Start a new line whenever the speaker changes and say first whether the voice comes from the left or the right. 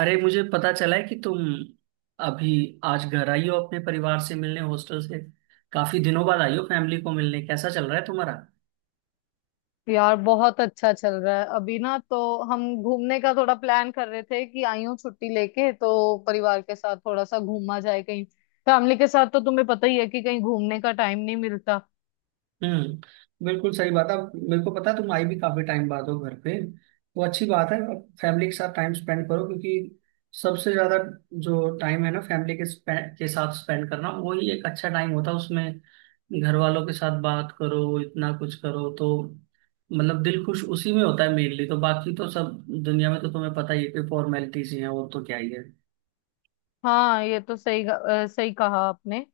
right: अरे, मुझे पता चला है कि तुम अभी आज घर आई हो अपने परिवार से मिलने, हॉस्टल से काफी दिनों बाद आई हो फैमिली को मिलने। कैसा चल रहा है तुम्हारा?
left: यार, बहुत अच्छा चल रहा है। अभी ना तो हम घूमने का थोड़ा प्लान कर रहे थे कि आई हूँ छुट्टी लेके, तो परिवार के साथ थोड़ा सा घूमा जाए कहीं। फैमिली के साथ तो तुम्हें पता ही है कि कहीं घूमने का टाइम नहीं मिलता।
right: हम्म, बिल्कुल सही बात है। अब मेरे को पता है तुम आई भी काफी टाइम बाद हो घर पे। वो अच्छी बात है, अब फैमिली के साथ टाइम स्पेंड करो, क्योंकि सबसे ज्यादा जो टाइम है ना फैमिली के साथ स्पेंड करना, वही एक अच्छा टाइम होता है। उसमें घर वालों के साथ बात करो, इतना कुछ करो तो मतलब दिल खुश उसी में होता है मेनली। तो बाकी तो सब दुनिया में तो तुम्हें पता ही है कि फॉर्मेलिटीज ही हैं, और तो क्या ही है।
left: हाँ, ये तो सही, सही कहा आपने।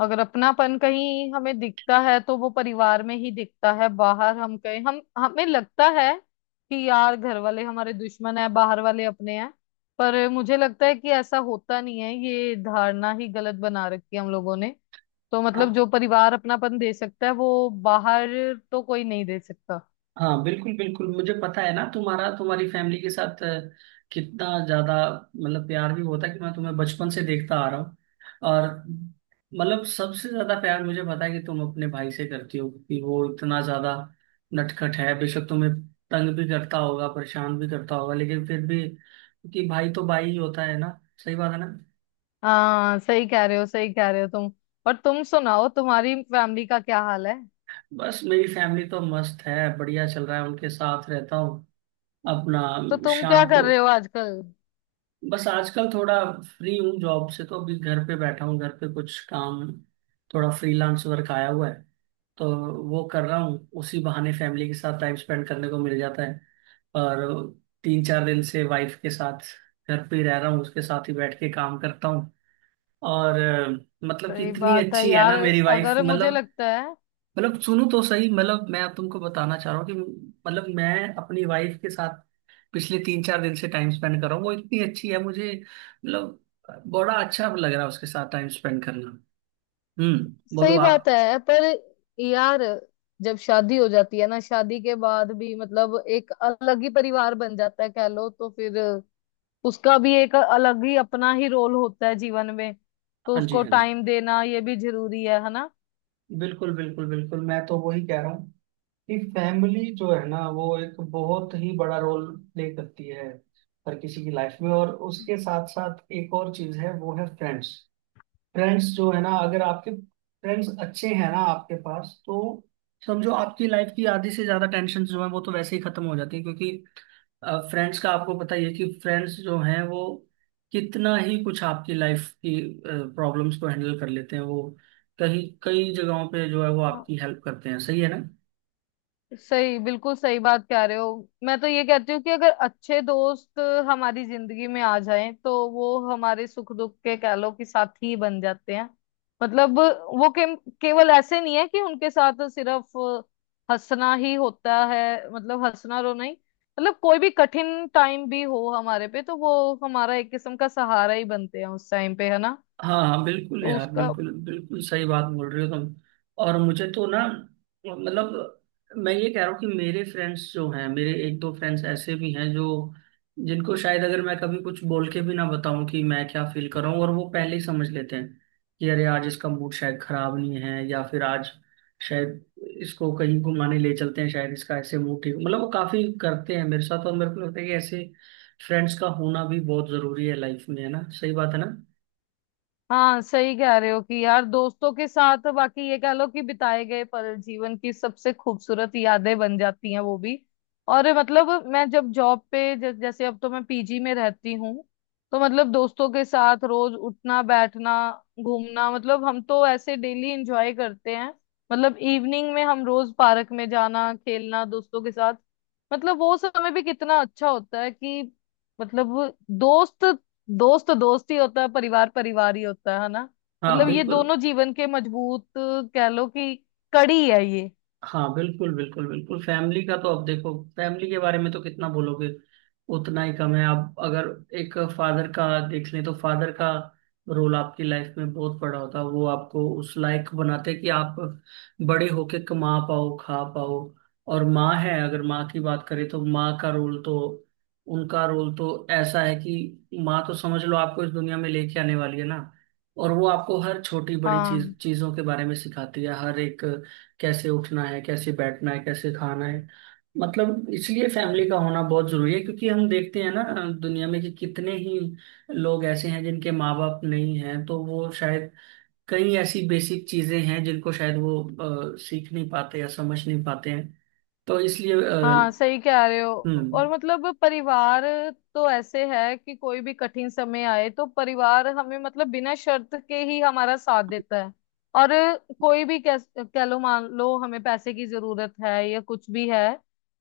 left: अगर अपनापन कहीं हमें दिखता है तो वो परिवार में ही दिखता है। बाहर हम कहीं, हम हमें लगता है कि यार घर वाले हमारे दुश्मन है, बाहर वाले अपने हैं। पर मुझे लगता है कि ऐसा होता नहीं है, ये धारणा ही गलत बना रखी है हम लोगों ने। तो मतलब जो परिवार अपनापन दे सकता है वो बाहर तो कोई नहीं दे सकता।
right: हाँ, बिल्कुल बिल्कुल। मुझे पता है ना तुम्हारा तुम्हारी फैमिली के साथ कितना ज्यादा मतलब प्यार भी होता है। कि मैं तुम्हें बचपन से देखता आ रहा हूँ, और मतलब सबसे ज्यादा प्यार मुझे पता है कि तुम अपने भाई से करती हो। कि वो इतना ज्यादा नटखट है, बेशक तुम्हें तंग भी करता होगा, परेशान भी करता होगा, लेकिन फिर भी कि भाई तो भाई ही होता है ना। सही बात है ना।
left: हाँ, सही कह रहे हो, सही कह रहे हो तुम। और तुम सुनाओ, तुम्हारी फैमिली का क्या हाल है?
right: बस मेरी फैमिली तो मस्त है, बढ़िया चल रहा है, उनके साथ रहता हूँ अपना।
left: तो तुम क्या
right: शाम
left: कर
right: को
left: रहे हो आजकल?
right: बस आजकल थोड़ा फ्री हूँ जॉब से, तो अभी घर पे बैठा हूँ, घर पे कुछ काम, थोड़ा फ्रीलांस वर्क आया हुआ है तो वो कर रहा हूँ। उसी बहाने फैमिली के साथ टाइम स्पेंड करने को मिल जाता है। और तीन चार दिन से वाइफ के साथ घर पे ही रह रहा हूँ, उसके साथ ही बैठ के काम करता हूँ। और मतलब कि
left: सही
right: इतनी
left: बात है
right: अच्छी है
left: यार।
right: ना मेरी वाइफ,
left: अगर मुझे
right: मतलब।
left: लगता है।
right: मतलब सुनो तो सही, मतलब मैं अब तुमको बताना चाह रहा हूँ कि मतलब मैं अपनी वाइफ के साथ पिछले तीन चार दिन से टाइम स्पेंड कर रहा हूँ, वो इतनी अच्छी है मुझे, मतलब बड़ा अच्छा लग रहा है उसके साथ टाइम स्पेंड करना। हम्म, बोलो
left: सही
right: आप।
left: बात है, पर यार, जब शादी हो जाती है ना, शादी के बाद भी मतलब एक अलग ही परिवार बन जाता है कह लो, तो फिर उसका भी एक अलग ही अपना ही रोल होता है जीवन में, तो
right: हाँ जी,
left: उसको
right: हाँ जी,
left: टाइम देना ये भी जरूरी है
right: बिल्कुल बिल्कुल बिल्कुल। मैं तो वही कह रहा हूँ कि फैमिली जो है ना वो एक बहुत ही बड़ा रोल प्ले करती है हर किसी की लाइफ में। और उसके साथ साथ एक और चीज है, वो है फ्रेंड्स। फ्रेंड्स जो है ना, अगर आपके फ्रेंड्स अच्छे हैं ना आपके पास, तो समझो आपकी लाइफ की आधी से ज्यादा टेंशन जो है वो तो वैसे ही खत्म हो जाती है। क्योंकि फ्रेंड्स का आपको पता ही है कि फ्रेंड्स जो हैं वो कितना ही कुछ आपकी लाइफ की प्रॉब्लम्स को हैंडल कर लेते हैं। वो कहीं कई जगहों पे जो है वो
left: ना?
right: आपकी हेल्प करते हैं। सही है ना?
left: सही, बिल्कुल सही बात कह रहे हो। मैं तो ये कहती हूँ कि अगर अच्छे दोस्त हमारी जिंदगी में आ जाएं तो वो हमारे सुख दुख के कह लो कि साथी बन जाते हैं। मतलब वो केवल ऐसे नहीं है कि उनके साथ सिर्फ हंसना ही होता है। मतलब हंसना रो नहीं, मतलब कोई भी कठिन टाइम भी हो हमारे पे तो वो हमारा एक किस्म का सहारा ही बनते हैं उस टाइम पे, है ना?
right: हाँ हाँ बिल्कुल
left: तो
right: यार,
left: उसका।
right: बिल्कुल बिल्कुल सही बात बोल रहे हो तुम। और मुझे तो ना, मतलब मैं ये कह रहा हूँ कि मेरे फ्रेंड्स जो हैं, मेरे एक दो फ्रेंड्स ऐसे भी हैं जो जिनको शायद अगर मैं कभी कुछ बोल के भी ना बताऊं कि मैं क्या फील कर रहा हूँ, और वो पहले ही समझ लेते हैं कि अरे आज इसका मूड शायद खराब नहीं है, या फिर आज शायद इसको कहीं घुमाने ले चलते हैं, शायद इसका ऐसे मूड ठीक, मतलब वो काफी करते हैं मेरे साथ। और मेरे को लगता है कि ऐसे फ्रेंड्स का होना भी बहुत जरूरी है लाइफ में। है ना, सही बात है ना।
left: हाँ, सही कह रहे हो कि यार दोस्तों के साथ बाकी ये कह लो कि बिताए गए पल जीवन की सबसे खूबसूरत यादें बन जाती हैं वो भी। और मतलब मैं जब जॉब पे जैसे अब तो मैं पीजी में रहती हूँ, तो मतलब दोस्तों के साथ रोज उठना बैठना घूमना, मतलब हम तो ऐसे डेली एंजॉय करते हैं। मतलब इवनिंग में हम रोज पार्क में जाना, खेलना, दोस्तों के साथ। मतलब वो समय भी कितना अच्छा होता है कि, मतलब, दोस्त, दोस्त तो दोस्त ही होता है, परिवार परिवार ही होता है ना?
right: हाँ
left: मतलब ये
right: बिल्कुल।
left: दोनों जीवन के मजबूत कह लो कि कड़ी है ये।
right: हाँ बिल्कुल बिल्कुल बिल्कुल। फैमिली का तो अब देखो, फैमिली के बारे में तो कितना बोलोगे उतना ही कम है। आप अगर एक फादर का देख लें, तो फादर का रोल आपकी लाइफ में बहुत बड़ा होता है, वो आपको उस लायक बनाते हैं कि आप बड़े होके कमा पाओ, खा पाओ। और माँ है, अगर माँ की बात करें तो माँ का रोल तो, उनका रोल तो ऐसा है कि माँ तो समझ लो आपको इस दुनिया में लेके आने वाली है ना। और वो आपको हर छोटी बड़ी
left: हाँ
right: चीजों के बारे में सिखाती है, हर एक, कैसे उठना है, कैसे बैठना है, कैसे खाना है। मतलब इसलिए फैमिली का होना बहुत जरूरी है, क्योंकि हम देखते हैं ना दुनिया में कि कितने ही लोग ऐसे हैं जिनके माँ बाप नहीं हैं, तो वो शायद कई ऐसी बेसिक चीजें हैं जिनको शायद वो सीख नहीं पाते या समझ नहीं पाते हैं। तो इसलिए
left: हाँ, सही कह रहे हो। और
right: हम्म।
left: मतलब परिवार तो ऐसे है कि कोई भी कठिन समय आए तो परिवार हमें मतलब बिना शर्त के ही हमारा साथ देता है। और कोई भी कह लो, मान लो हमें पैसे की जरूरत है या कुछ भी है,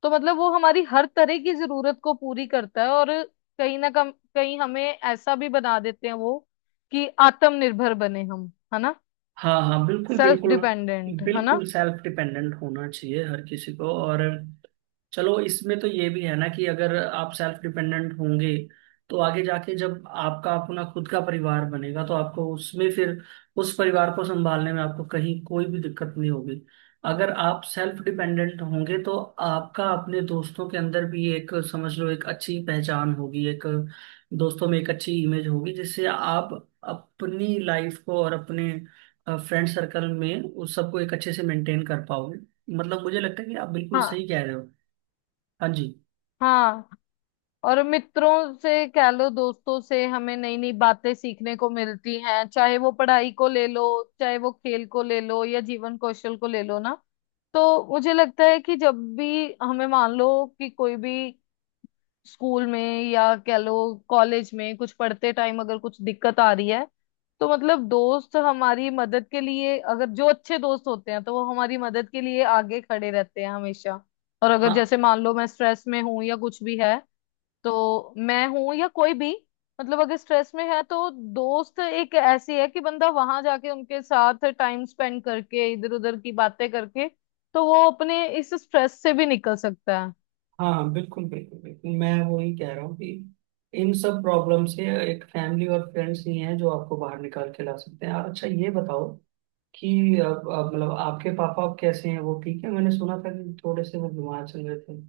left: तो मतलब वो हमारी हर तरह की जरूरत को पूरी करता है। और कहीं ना कम कहीं हमें ऐसा भी बना देते हैं वो कि आत्मनिर्भर बने हम, है ना?
right: हाँ हाँ बिल्कुल
left: सेल्फ
right: बिल्कुल।
left: डिपेंडेंट, है ना?
right: बिल्कुल सेल्फ डिपेंडेंट होना चाहिए हर किसी को। और चलो इसमें तो ये भी है ना कि अगर आप सेल्फ डिपेंडेंट होंगे तो आगे जाके जब आपका अपना खुद का परिवार बनेगा, तो आपको उसमें फिर उस परिवार को संभालने में आपको कहीं कोई भी दिक्कत नहीं होगी। अगर आप सेल्फ डिपेंडेंट होंगे तो आपका अपने दोस्तों के अंदर भी एक, समझ लो, एक अच्छी पहचान होगी, एक दोस्तों में एक अच्छी इमेज होगी, जिससे आप अपनी लाइफ को और अपने फ्रेंड सर्कल में उस सबको एक अच्छे से मेंटेन कर पाओगे। मतलब मुझे लगता है कि आप बिल्कुल
left: हाँ
right: सही कह रहे हो। हाँ जी।
left: हाँ। और मित्रों से कह लो दोस्तों से हमें नई नई बातें सीखने को मिलती हैं, चाहे वो पढ़ाई को ले लो, चाहे वो खेल को ले लो, या जीवन कौशल को ले लो ना। तो मुझे लगता है कि जब भी हमें, मान लो कि कोई भी स्कूल में या कह लो कॉलेज में कुछ पढ़ते टाइम अगर कुछ दिक्कत आ रही है, तो मतलब दोस्त हमारी मदद के लिए, अगर जो अच्छे दोस्त होते हैं तो वो हमारी मदद के लिए आगे खड़े रहते हैं हमेशा। और अगर
right: हाँ
left: जैसे मान लो मैं स्ट्रेस में हूं या कुछ भी है, तो मैं हूं या कोई भी, मतलब अगर स्ट्रेस में है तो दोस्त एक ऐसी है कि बंदा वहां जाके उनके साथ टाइम स्पेंड करके इधर उधर की बातें करके तो वो अपने इस स्ट्रेस से भी निकल सकता है।
right: हाँ हाँ, बिल्कुल बिल्कुल बिल्कुल। मैं वही कह रहा हूँ कि इन सब प्रॉब्लम से एक फैमिली और फ्रेंड्स ही हैं जो आपको बाहर निकाल के ला सकते हैं। और अच्छा ये बताओ कि अब मतलब आपके पापा अब कैसे हैं, वो ठीक है? मैंने सुना था कि थोड़े से वो बीमार चल रहे थे।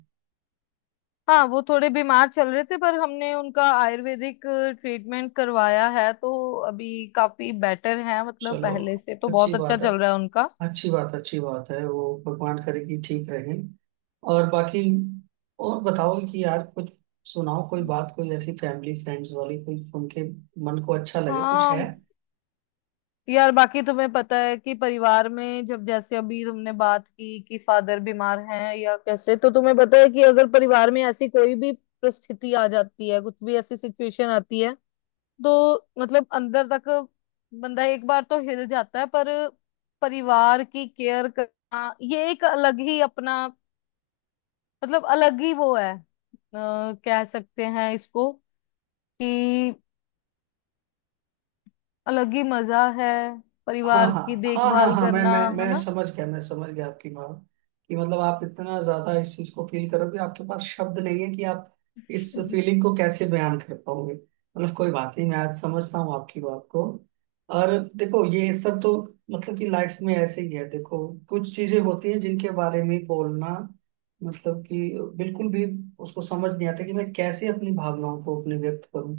left: हाँ, वो थोड़े बीमार चल रहे थे, पर हमने उनका आयुर्वेदिक ट्रीटमेंट करवाया है, तो अभी काफी बेटर है, मतलब
right: चलो,
left: पहले से तो
right: अच्छी
left: बहुत अच्छा
right: बात है।
left: चल रहा है उनका।
right: अच्छी बात, अच्छी बात है। वो भगवान करे कि ठीक रहे। और बाकी, और बताओ कि यार कुछ सुनाओ, कोई बात, कोई ऐसी फैमिली फ्रेंड्स वाली, कोई उनके मन को अच्छा लगे कुछ है।
left: हाँ यार, बाकी तुम्हें पता है कि परिवार में जब, जैसे अभी तुमने बात की कि फादर बीमार हैं या कैसे, तो तुम्हें पता है कि अगर परिवार में ऐसी कोई भी परिस्थिति आ जाती है, कुछ भी ऐसी सिचुएशन आती है, तो मतलब अंदर तक बंदा एक बार तो हिल जाता है। पर परिवार की केयर करना ये एक अलग ही अपना, मतलब अलग ही वो है, कह सकते हैं इसको कि अलग ही मजा है
right: हाँ
left: परिवार की
right: हाँ हाँ हाँ
left: देखभाल
right: हाँ। मैं
left: करना,
right: मैं मैं
left: है
right: समझ गया, मैं समझ गया आपकी बात। कि मतलब आप इतना ज्यादा इस चीज को फील करोगे, आपके पास शब्द नहीं है कि आप इस
left: ना?
right: फीलिंग को कैसे बयान कर पाओगे। मतलब कोई बात नहीं, मैं आज समझता हूँ आपकी बात को। और देखो ये सब तो मतलब कि लाइफ में ऐसे ही है। देखो कुछ चीजें होती हैं जिनके बारे में बोलना, मतलब कि बिल्कुल भी उसको समझ नहीं आता कि मैं कैसे अपनी भावनाओं को अपने व्यक्त करूं,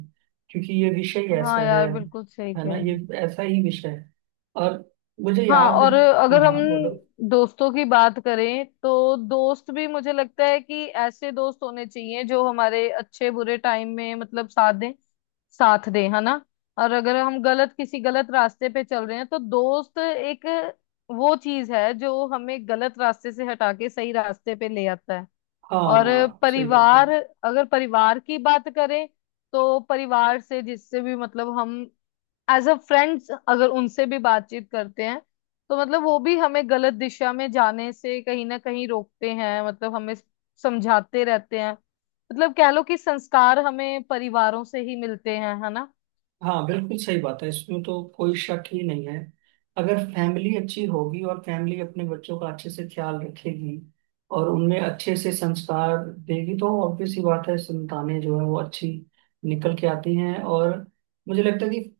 right: क्योंकि ये विषय ऐसा
left: हाँ
right: है।
left: यार, बिल्कुल सही
right: है
left: कह
right: ना,
left: रहे
right: ये
left: हैं।
right: ऐसा ही विषय है। और मुझे
left: हाँ,
right: याद है।
left: और
right: हाँ
left: अगर हम
right: हाँ, बोलो।
left: दोस्तों की बात करें तो दोस्त भी, मुझे लगता है कि ऐसे दोस्त होने चाहिए जो हमारे अच्छे बुरे टाइम में मतलब साथ दें, साथ दें, है ना? और अगर हम गलत किसी गलत रास्ते पे चल रहे हैं तो दोस्त एक वो चीज है जो हमें गलत रास्ते से हटा के सही रास्ते पे ले आता है।
right: हाँ
left: और
right: हाँ सही बात है।
left: परिवार, अगर परिवार की बात करें तो परिवार से, जिससे भी मतलब हम एज अ फ्रेंड्स अगर उनसे भी बातचीत करते हैं तो मतलब वो भी हमें गलत दिशा में जाने से कहीं ना कहीं रोकते हैं, मतलब हमें समझाते रहते हैं, मतलब कह लो कि संस्कार हमें परिवारों से ही मिलते हैं, है ना?
right: हाँ बिल्कुल सही बात है, इसमें तो कोई शक ही नहीं है। अगर फैमिली अच्छी होगी और फैमिली अपने बच्चों का अच्छे से ख्याल रखेगी और उनमें अच्छे से संस्कार देगी, तो ऑब्वियस सी बात है संतानें जो है वो अच्छी निकल के आती हैं। और मुझे लगता है कि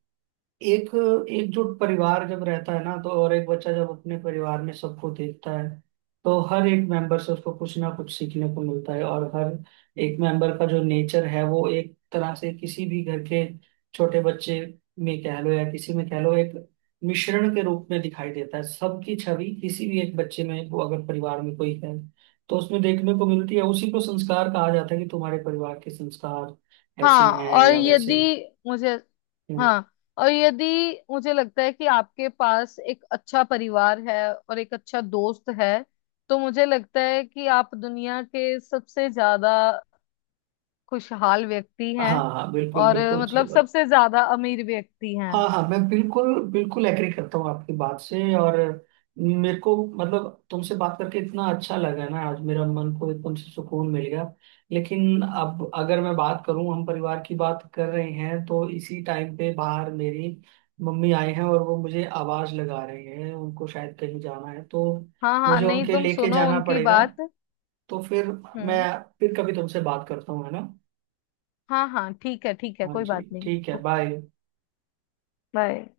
right: एक एकजुट परिवार जब रहता है ना, तो और एक बच्चा जब अपने परिवार में सबको देखता है तो हर एक मेंबर से उसको कुछ ना कुछ सीखने को मिलता है। और हर एक मेंबर का जो नेचर है वो एक तरह से किसी भी घर के छोटे बच्चे में, कह लो, या किसी में, कह लो, एक मिश्रण के रूप में दिखाई देता है। सबकी छवि किसी भी एक बच्चे में, वो अगर परिवार में कोई है तो उसमें देखने को मिलती है। उसी को संस्कार कहा जाता है कि तुम्हारे परिवार के संस्कार ऐसे
left: हाँ।
right: हैं
left: और
right: या
left: यदि
right: वैसे
left: मुझे।
right: हैं।
left: हाँ, और यदि मुझे लगता है कि आपके पास एक अच्छा परिवार है और एक अच्छा दोस्त है, तो मुझे लगता है कि आप दुनिया के सबसे ज्यादा खुशहाल व्यक्ति हैं।
right: हाँ हाँ बिल्कुल
left: और
right: बिल्कुल सही
left: मतलब
right: बात।
left: सबसे ज्यादा अमीर व्यक्ति हैं।
right: हाँ हाँ, मैं बिल्कुल बिल्कुल एग्री करता हूँ आपकी बात से। और मेरे को मतलब तुमसे बात करके इतना अच्छा लगा ना आज, मेरा मन को एकदम से सुकून मिल गया। लेकिन अब अगर मैं बात करूँ, हम परिवार की बात कर रहे हैं, तो इसी टाइम पे बाहर मेरी मम्मी आए हैं और वो मुझे आवाज लगा रहे हैं, उनको शायद कहीं जाना है, तो
left: हाँ हाँ,
right: मुझे
left: नहीं,
right: उनके
left: तुम
right: लेके
left: सुनो
right: जाना
left: उनकी
right: पड़ेगा।
left: बात।
right: तो फिर मैं
left: हम्म।
right: फिर कभी तुमसे बात करता हूँ, है ना।
left: हाँ हाँ, ठीक है, ठीक है,
right: हाँ
left: कोई
right: जी,
left: बात नहीं।
right: ठीक है, बाय।
left: बाय।